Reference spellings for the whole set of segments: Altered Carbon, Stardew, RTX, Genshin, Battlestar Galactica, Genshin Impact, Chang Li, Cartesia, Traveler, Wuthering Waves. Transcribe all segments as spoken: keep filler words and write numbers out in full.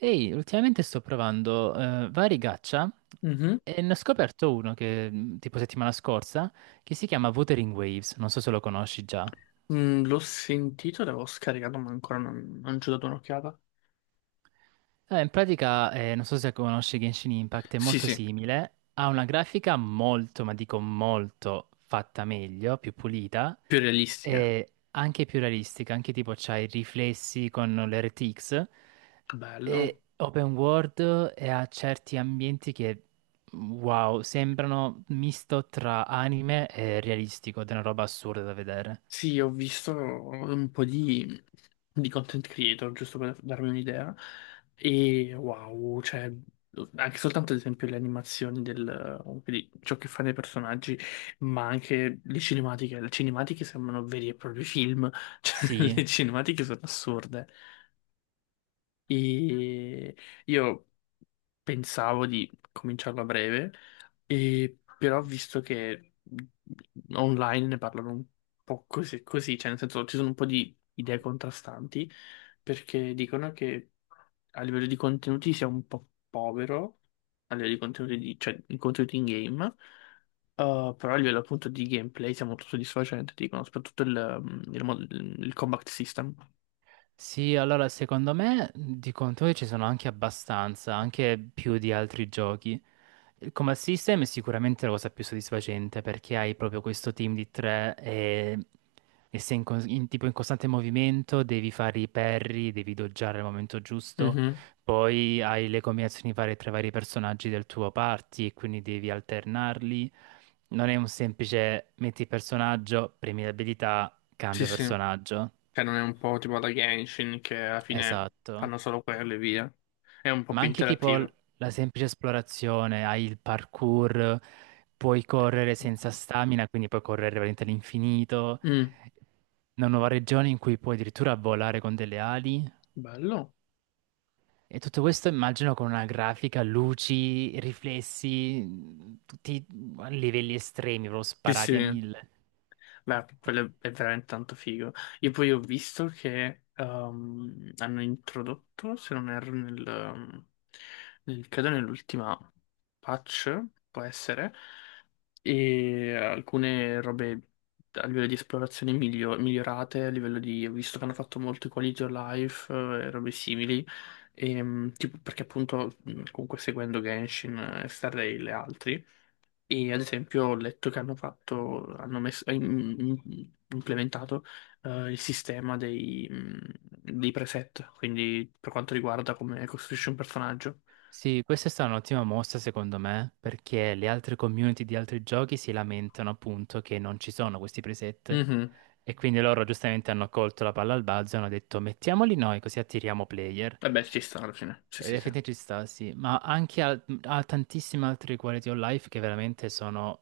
Ehi, ultimamente sto provando eh, vari gacha Mhm. e ne ho scoperto uno che, mh, tipo settimana scorsa, che si chiama Wuthering Waves, non so se lo conosci già. Mm, l'ho sentito, l'avevo scaricato, ma ancora non, non ci ho dato un'occhiata. Eh, in pratica, eh, non so se conosci Genshin Impact, è Sì, molto sì, simile, ha una grafica molto, ma dico molto, fatta meglio, più pulita più realistica. e anche più realistica, anche tipo c'ha i riflessi con le R T X, Bello. è open world e ha certi ambienti che, wow, sembrano misto tra anime e realistico, ed è una roba assurda da vedere. Sì, ho visto un po' di, di content creator, giusto per darmi un'idea. E wow, cioè, anche soltanto ad esempio le animazioni del, comunque di ciò che fanno i personaggi, ma anche le cinematiche. Le cinematiche sembrano veri e propri film, cioè Sì, le cinematiche sono assurde. E io pensavo di cominciarlo a breve, e però ho visto che online ne parlano un po' così, così, cioè nel senso ci sono un po' di idee contrastanti, perché dicono che a livello di contenuti sia un po' povero, a livello di contenuti, di- cioè di contenuti in game. Uh, però a livello appunto di gameplay sia molto soddisfacente, dicono, soprattutto il, um, il mod- il combat system. sì, allora secondo me di contenuti ci sono anche abbastanza, anche più di altri giochi. Come assistem è sicuramente la cosa più soddisfacente perché hai proprio questo team di tre e, e sei in, cos- in- tipo in costante movimento, devi fare i parry, devi doggiare al momento giusto, Mhm. poi hai le combinazioni varie tra i vari personaggi del tuo party e quindi devi alternarli. Non è un semplice metti personaggio, premi l'abilità, Sì, cambia sì. personaggio. Cioè, non è un po' tipo la Genshin che alla fine Esatto. fanno solo quello e via. È un po' Ma più anche tipo l- interattivo. la semplice esplorazione, hai il parkour, puoi correre senza stamina, quindi puoi correre veramente all'infinito, Mm, una nuova regione in cui puoi addirittura volare con delle ali. bello. E tutto questo immagino con una grafica, luci, riflessi, tutti a livelli estremi, proprio Sì, sparati a sì. mille. Beh, quello è veramente tanto figo. Io poi ho visto che ehm, hanno introdotto, se non erro, nel, ehm, nel- credo nell'ultima patch, può essere, e alcune robe a livello di esplorazione miglio- migliorate, a livello di, ho visto che hanno fatto molto i quality of life eh, e robe simili, ehm, tipo- perché appunto mh, comunque seguendo Genshin eh, e Stardew e altri. E ad esempio ho letto che hanno fatto, hanno messo, im- im- implementato eh, il sistema dei, mm, dei preset, quindi per quanto riguarda come costruisci un personaggio. Sì, questa è stata un'ottima mossa secondo me, perché le altre community di altri giochi si lamentano appunto che non ci sono questi preset Mhm. e quindi loro giustamente hanno colto la palla al balzo e hanno detto mettiamoli noi così attiriamo player. Vabbè, ci sta alla fine. Sì, Ed sì, effettivamente ci sta, sì, ma anche al- a, tantissime altre quality of life che veramente sono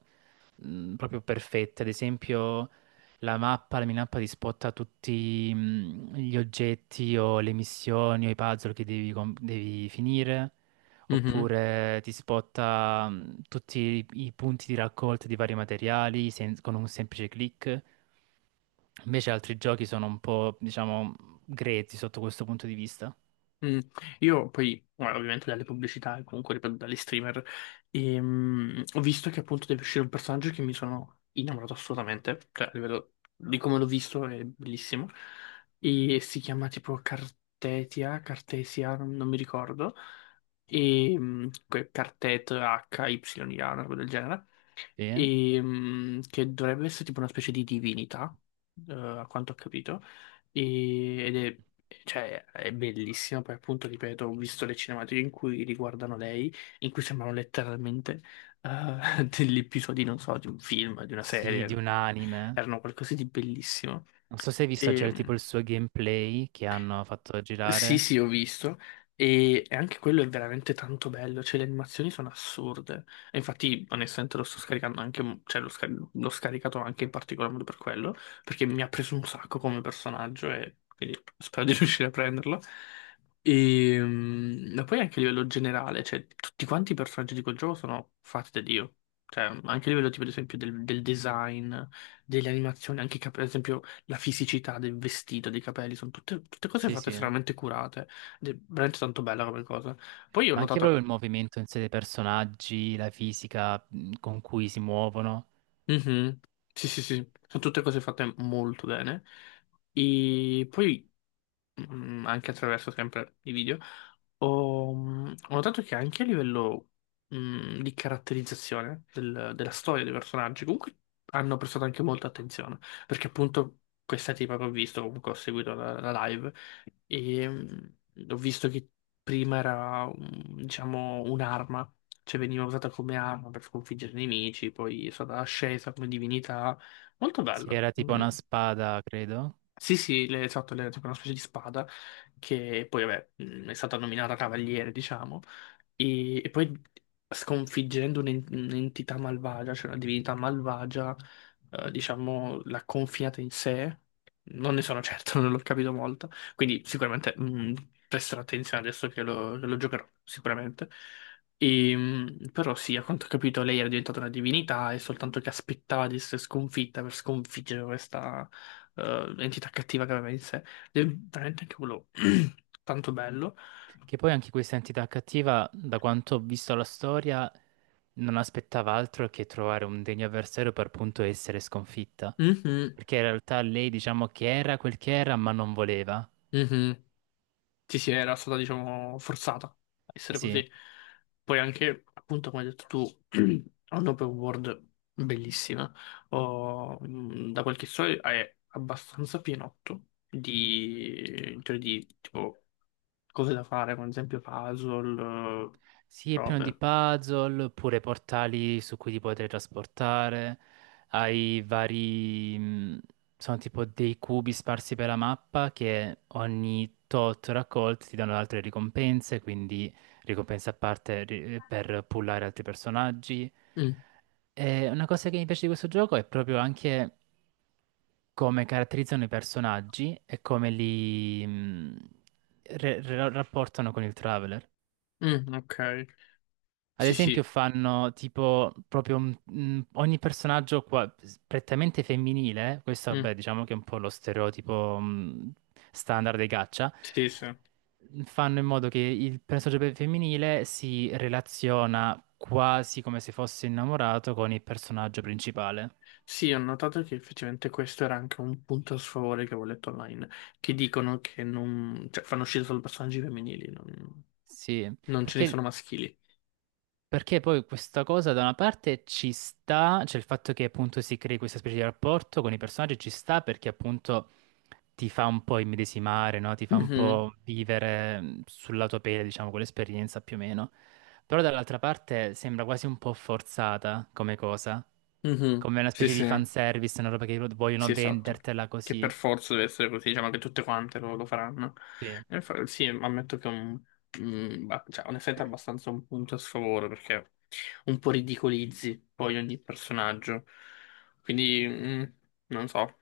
mh, proprio perfette. Ad esempio, la mappa, la minappa ti spotta tutti, mh, gli oggetti o le missioni o i puzzle che devi, com- devi finire, sì. oppure ti spotta, mh, tutti i, i punti di raccolta di vari materiali sen- con un semplice click. Invece altri giochi sono un po', diciamo, grezzi sotto questo punto di vista. Mm, io poi, guarda, ovviamente dalle pubblicità e comunque ripeto dagli streamer, ehm, ho visto che appunto deve uscire un personaggio che mi sono innamorato assolutamente, cioè a livello di come l'ho visto è bellissimo, e si chiama tipo Cartetia, Cartesia, non non mi ricordo, e mm, que- Cartet acca ipsilon a, una roba del genere, Sì. e, mh, che dovrebbe essere tipo una specie di divinità, eh, a quanto ho capito, e- ed è, cioè, è bellissima, poi appunto, ripeto, ho visto le cinematiche in cui riguardano lei, in cui sembrano letteralmente eh, degli episodi, non so, di un film, di una Sì, di serie, un anime. erano qualcosa di bellissimo. Non so se hai visto già il- tipo Ehm, il suo gameplay che hanno fatto sì, girare. sì, ho visto. E, e anche quello è veramente tanto bello. Cioè, le animazioni sono assurde. E infatti, onestamente, lo sto scaricando anche. Cioè, l'ho scar- l'ho scaricato anche in particolar modo per quello. Perché mi ha preso un sacco come personaggio. E quindi spero di riuscire a prenderlo. E, mm, ma poi anche a livello generale, cioè, tutti quanti i personaggi di quel gioco sono fatti da Dio. Cioè, anche a livello, tipo, ad esempio, del, del design, delle animazioni, anche, per esempio la fisicità del vestito, dei capelli, sono tutte, tutte cose Sì, fatte sì. Ma estremamente curate. Ed è veramente tanto bella come cosa. Poi io ho anche notato. proprio il movimento in sé dei personaggi, la fisica, mh, con cui si muovono. Mhm. Sì, sì, sì, sono tutte cose fatte molto bene. E poi mm, anche attraverso sempre i video, ho, mm, ho notato che anche a livello mm, di caratterizzazione del- della storia dei personaggi, comunque hanno prestato anche molta attenzione, perché appunto questa tipa che ho visto, comunque ho seguito la, la live, e mm, ho visto che prima era, mm, diciamo, un'arma, cioè veniva usata come arma per sconfiggere i nemici, poi è stata ascesa come divinità, molto Sì, bello. era tipo una Mm. spada, credo. Sì, sì, le- esatto, le, tipo una specie di spada che poi vabbè, mh, è stata nominata cavaliere, diciamo, e, e poi sconfiggendo un'en- un'entità malvagia, cioè una divinità malvagia, eh, diciamo, l'ha confinata in sé. Non ne sono certo, non l'ho capito molto, quindi sicuramente mh, presterò attenzione adesso che lo, che lo giocherò, sicuramente. E, mh, però sì, a quanto ho capito lei era diventata una divinità e soltanto che aspettava di essere sconfitta per sconfiggere questa eh, entità cattiva che aveva in sé. Ed è veramente anche quello tanto bello. Che poi anche questa entità cattiva, da quanto ho visto la storia, non aspettava altro che trovare un degno avversario per appunto essere sconfitta. Mhm, Perché in realtà lei, diciamo che era quel che era, ma non voleva. mhm. Sì, sì, era stata, diciamo, forzata a essere Sì. così. Poi anche, appunto, come hai detto tu, ha un'open world bellissima. Ho- mh, da quel che so è abbastanza pienotto di, cioè di tipo cose da fare, come ad esempio puzzle, eh, Sì, è pieno di robe. puzzle, oppure portali su cui ti puoi trasportare. Hai vari... mh, sono tipo dei cubi sparsi per la mappa che ogni tot raccolti ti danno altre ricompense, quindi ricompense a parte ri- per pullare altri personaggi. Mm, E una cosa che mi piace di questo gioco è proprio anche come caratterizzano i personaggi e come li, mh, re- re- rapportano con il Traveler. mm, ok. Ad Sì, esempio sì. fanno tipo proprio un- un- ogni personaggio qua, prettamente femminile, questo Mm, vabbè diciamo che è un po' lo stereotipo, mh, standard dei caccia, sì, sì. fanno in modo che il personaggio pe- femminile si relaziona quasi come se fosse innamorato con il personaggio principale. Sì, ho notato che effettivamente questo era anche un punto a sfavore che avevo letto online, che dicono che non, cioè, fanno uscire solo personaggi femminili, non, Sì, non ce ne perché sono maschili. Perché poi questa cosa da una parte ci sta, cioè il fatto che appunto si crei questa specie di rapporto con i personaggi ci sta perché appunto ti fa un po' immedesimare, no? Ti fa un Mhm, po' vivere, mh, sulla tua pelle, diciamo, quell'esperienza più o meno. Però dall'altra parte sembra quasi un po' forzata come cosa, mhm. come una Sì, specie di sì, fanservice, una roba che vogliono sì, esatto. vendertela Che per così. forza deve essere così, diciamo che tutte quante lo, lo faranno. Sì. E fa- sì, ammetto che è un, mm, ba- cioè, onestamente è abbastanza un punto a sfavore, perché un po' ridicolizzi poi ogni personaggio. Quindi, mm, non so,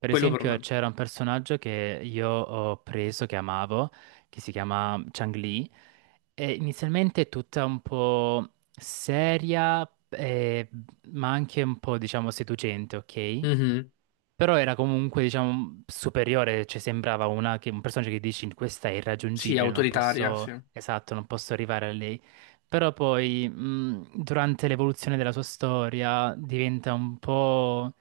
Per quello per esempio me. c'era un personaggio che io ho preso, che amavo, che si chiama Chang Li. Eh, inizialmente è tutta un po' seria, eh, ma anche un po', diciamo, seducente, ok? Mhm. Però era comunque, diciamo, superiore, cioè sembrava una che- un personaggio che dici questa è Sì, irraggiungibile, non autoritaria, sì. posso, esatto, non posso arrivare a lei. Però poi, mh, durante l'evoluzione della sua storia, diventa un po'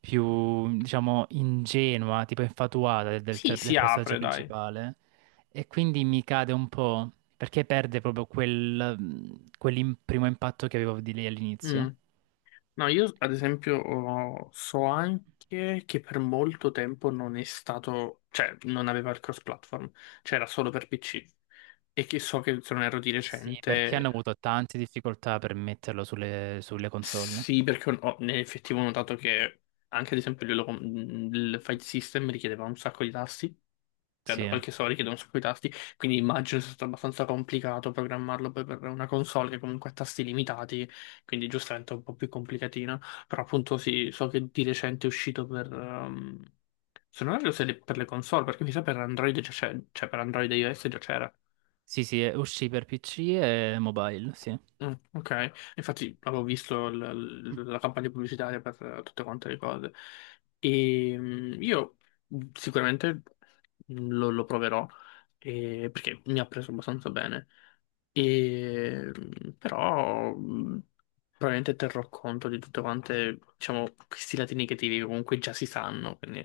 più, diciamo, ingenua, tipo infatuata del, Sì, del del si personaggio apre, dai. principale. E quindi mi cade un po' perché perde proprio quel, mh, quel primo impatto che avevo di lei Mm. all'inizio. No, io ad esempio ho- so anche che per molto tempo non è stato, cioè non aveva il cross-platform, cioè era solo per P C. E che so che se non erro di Sì, perché hanno recente, avuto tante difficoltà per metterlo sulle, sulle console. sì, perché ho, nell'effettivo ho notato che anche ad esempio il, il file system richiedeva un sacco di tasti. Cioè, da Sì, qualche soldi chiedono su quei tasti, quindi immagino sia stato abbastanza complicato programmarlo poi per una console che comunque ha tasti limitati, quindi giustamente è un po' più complicatina, però appunto sì, so che di recente è uscito per... ehm, se non erro se le- per le console, perché mi sa per Android già c'è, cioè per Android e i O S già c'era. sì, sì, uscì per P C e mobile, sì. Mm, ok, infatti avevo visto l- l- la campagna pubblicitaria per eh, tutte quante le cose. E mm, io mm, sicuramente lo, lo proverò eh, perché mi ha preso abbastanza bene. E, mh, però mh, probabilmente terrò conto di tutte quante, diciamo, questi lati negativi che comunque già si sanno, quindi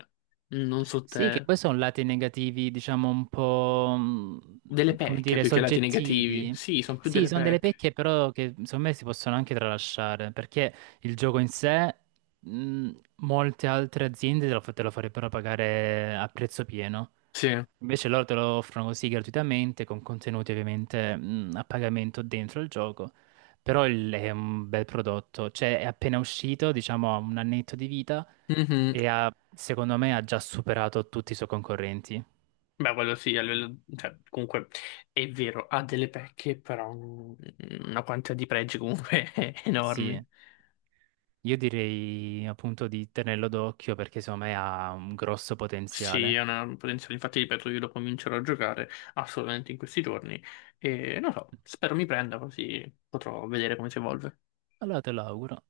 non so Sì, che te. poi sono lati negativi, diciamo un po', Delle mh, come pecche dire, più che lati negativi. soggettivi. Sì, sono più Sì, delle sono delle pecche. pecche però che secondo me si possono anche tralasciare, perché il gioco in sé, mh, molte altre aziende te lo, fa- te lo farebbero pagare a prezzo pieno. Sì. Invece loro te lo offrono così gratuitamente, con contenuti ovviamente, mh, a pagamento dentro il gioco. Però il- è un bel prodotto, cioè è appena uscito, diciamo ha un annetto di vita Mhm. e ha, secondo me ha già superato tutti i suoi concorrenti. Beh, quello sì, a livello- cioè, comunque è vero, ha delle pecche, però mh, una quantità di pregi comunque Sì, enormi. io direi appunto di tenerlo d'occhio perché secondo me ha un grosso Sì, è potenziale. una potenziale, infatti ripeto, io lo comincerò a giocare assolutamente in questi giorni e non so, spero mi prenda così potrò vedere come si evolve. Allora te lo auguro.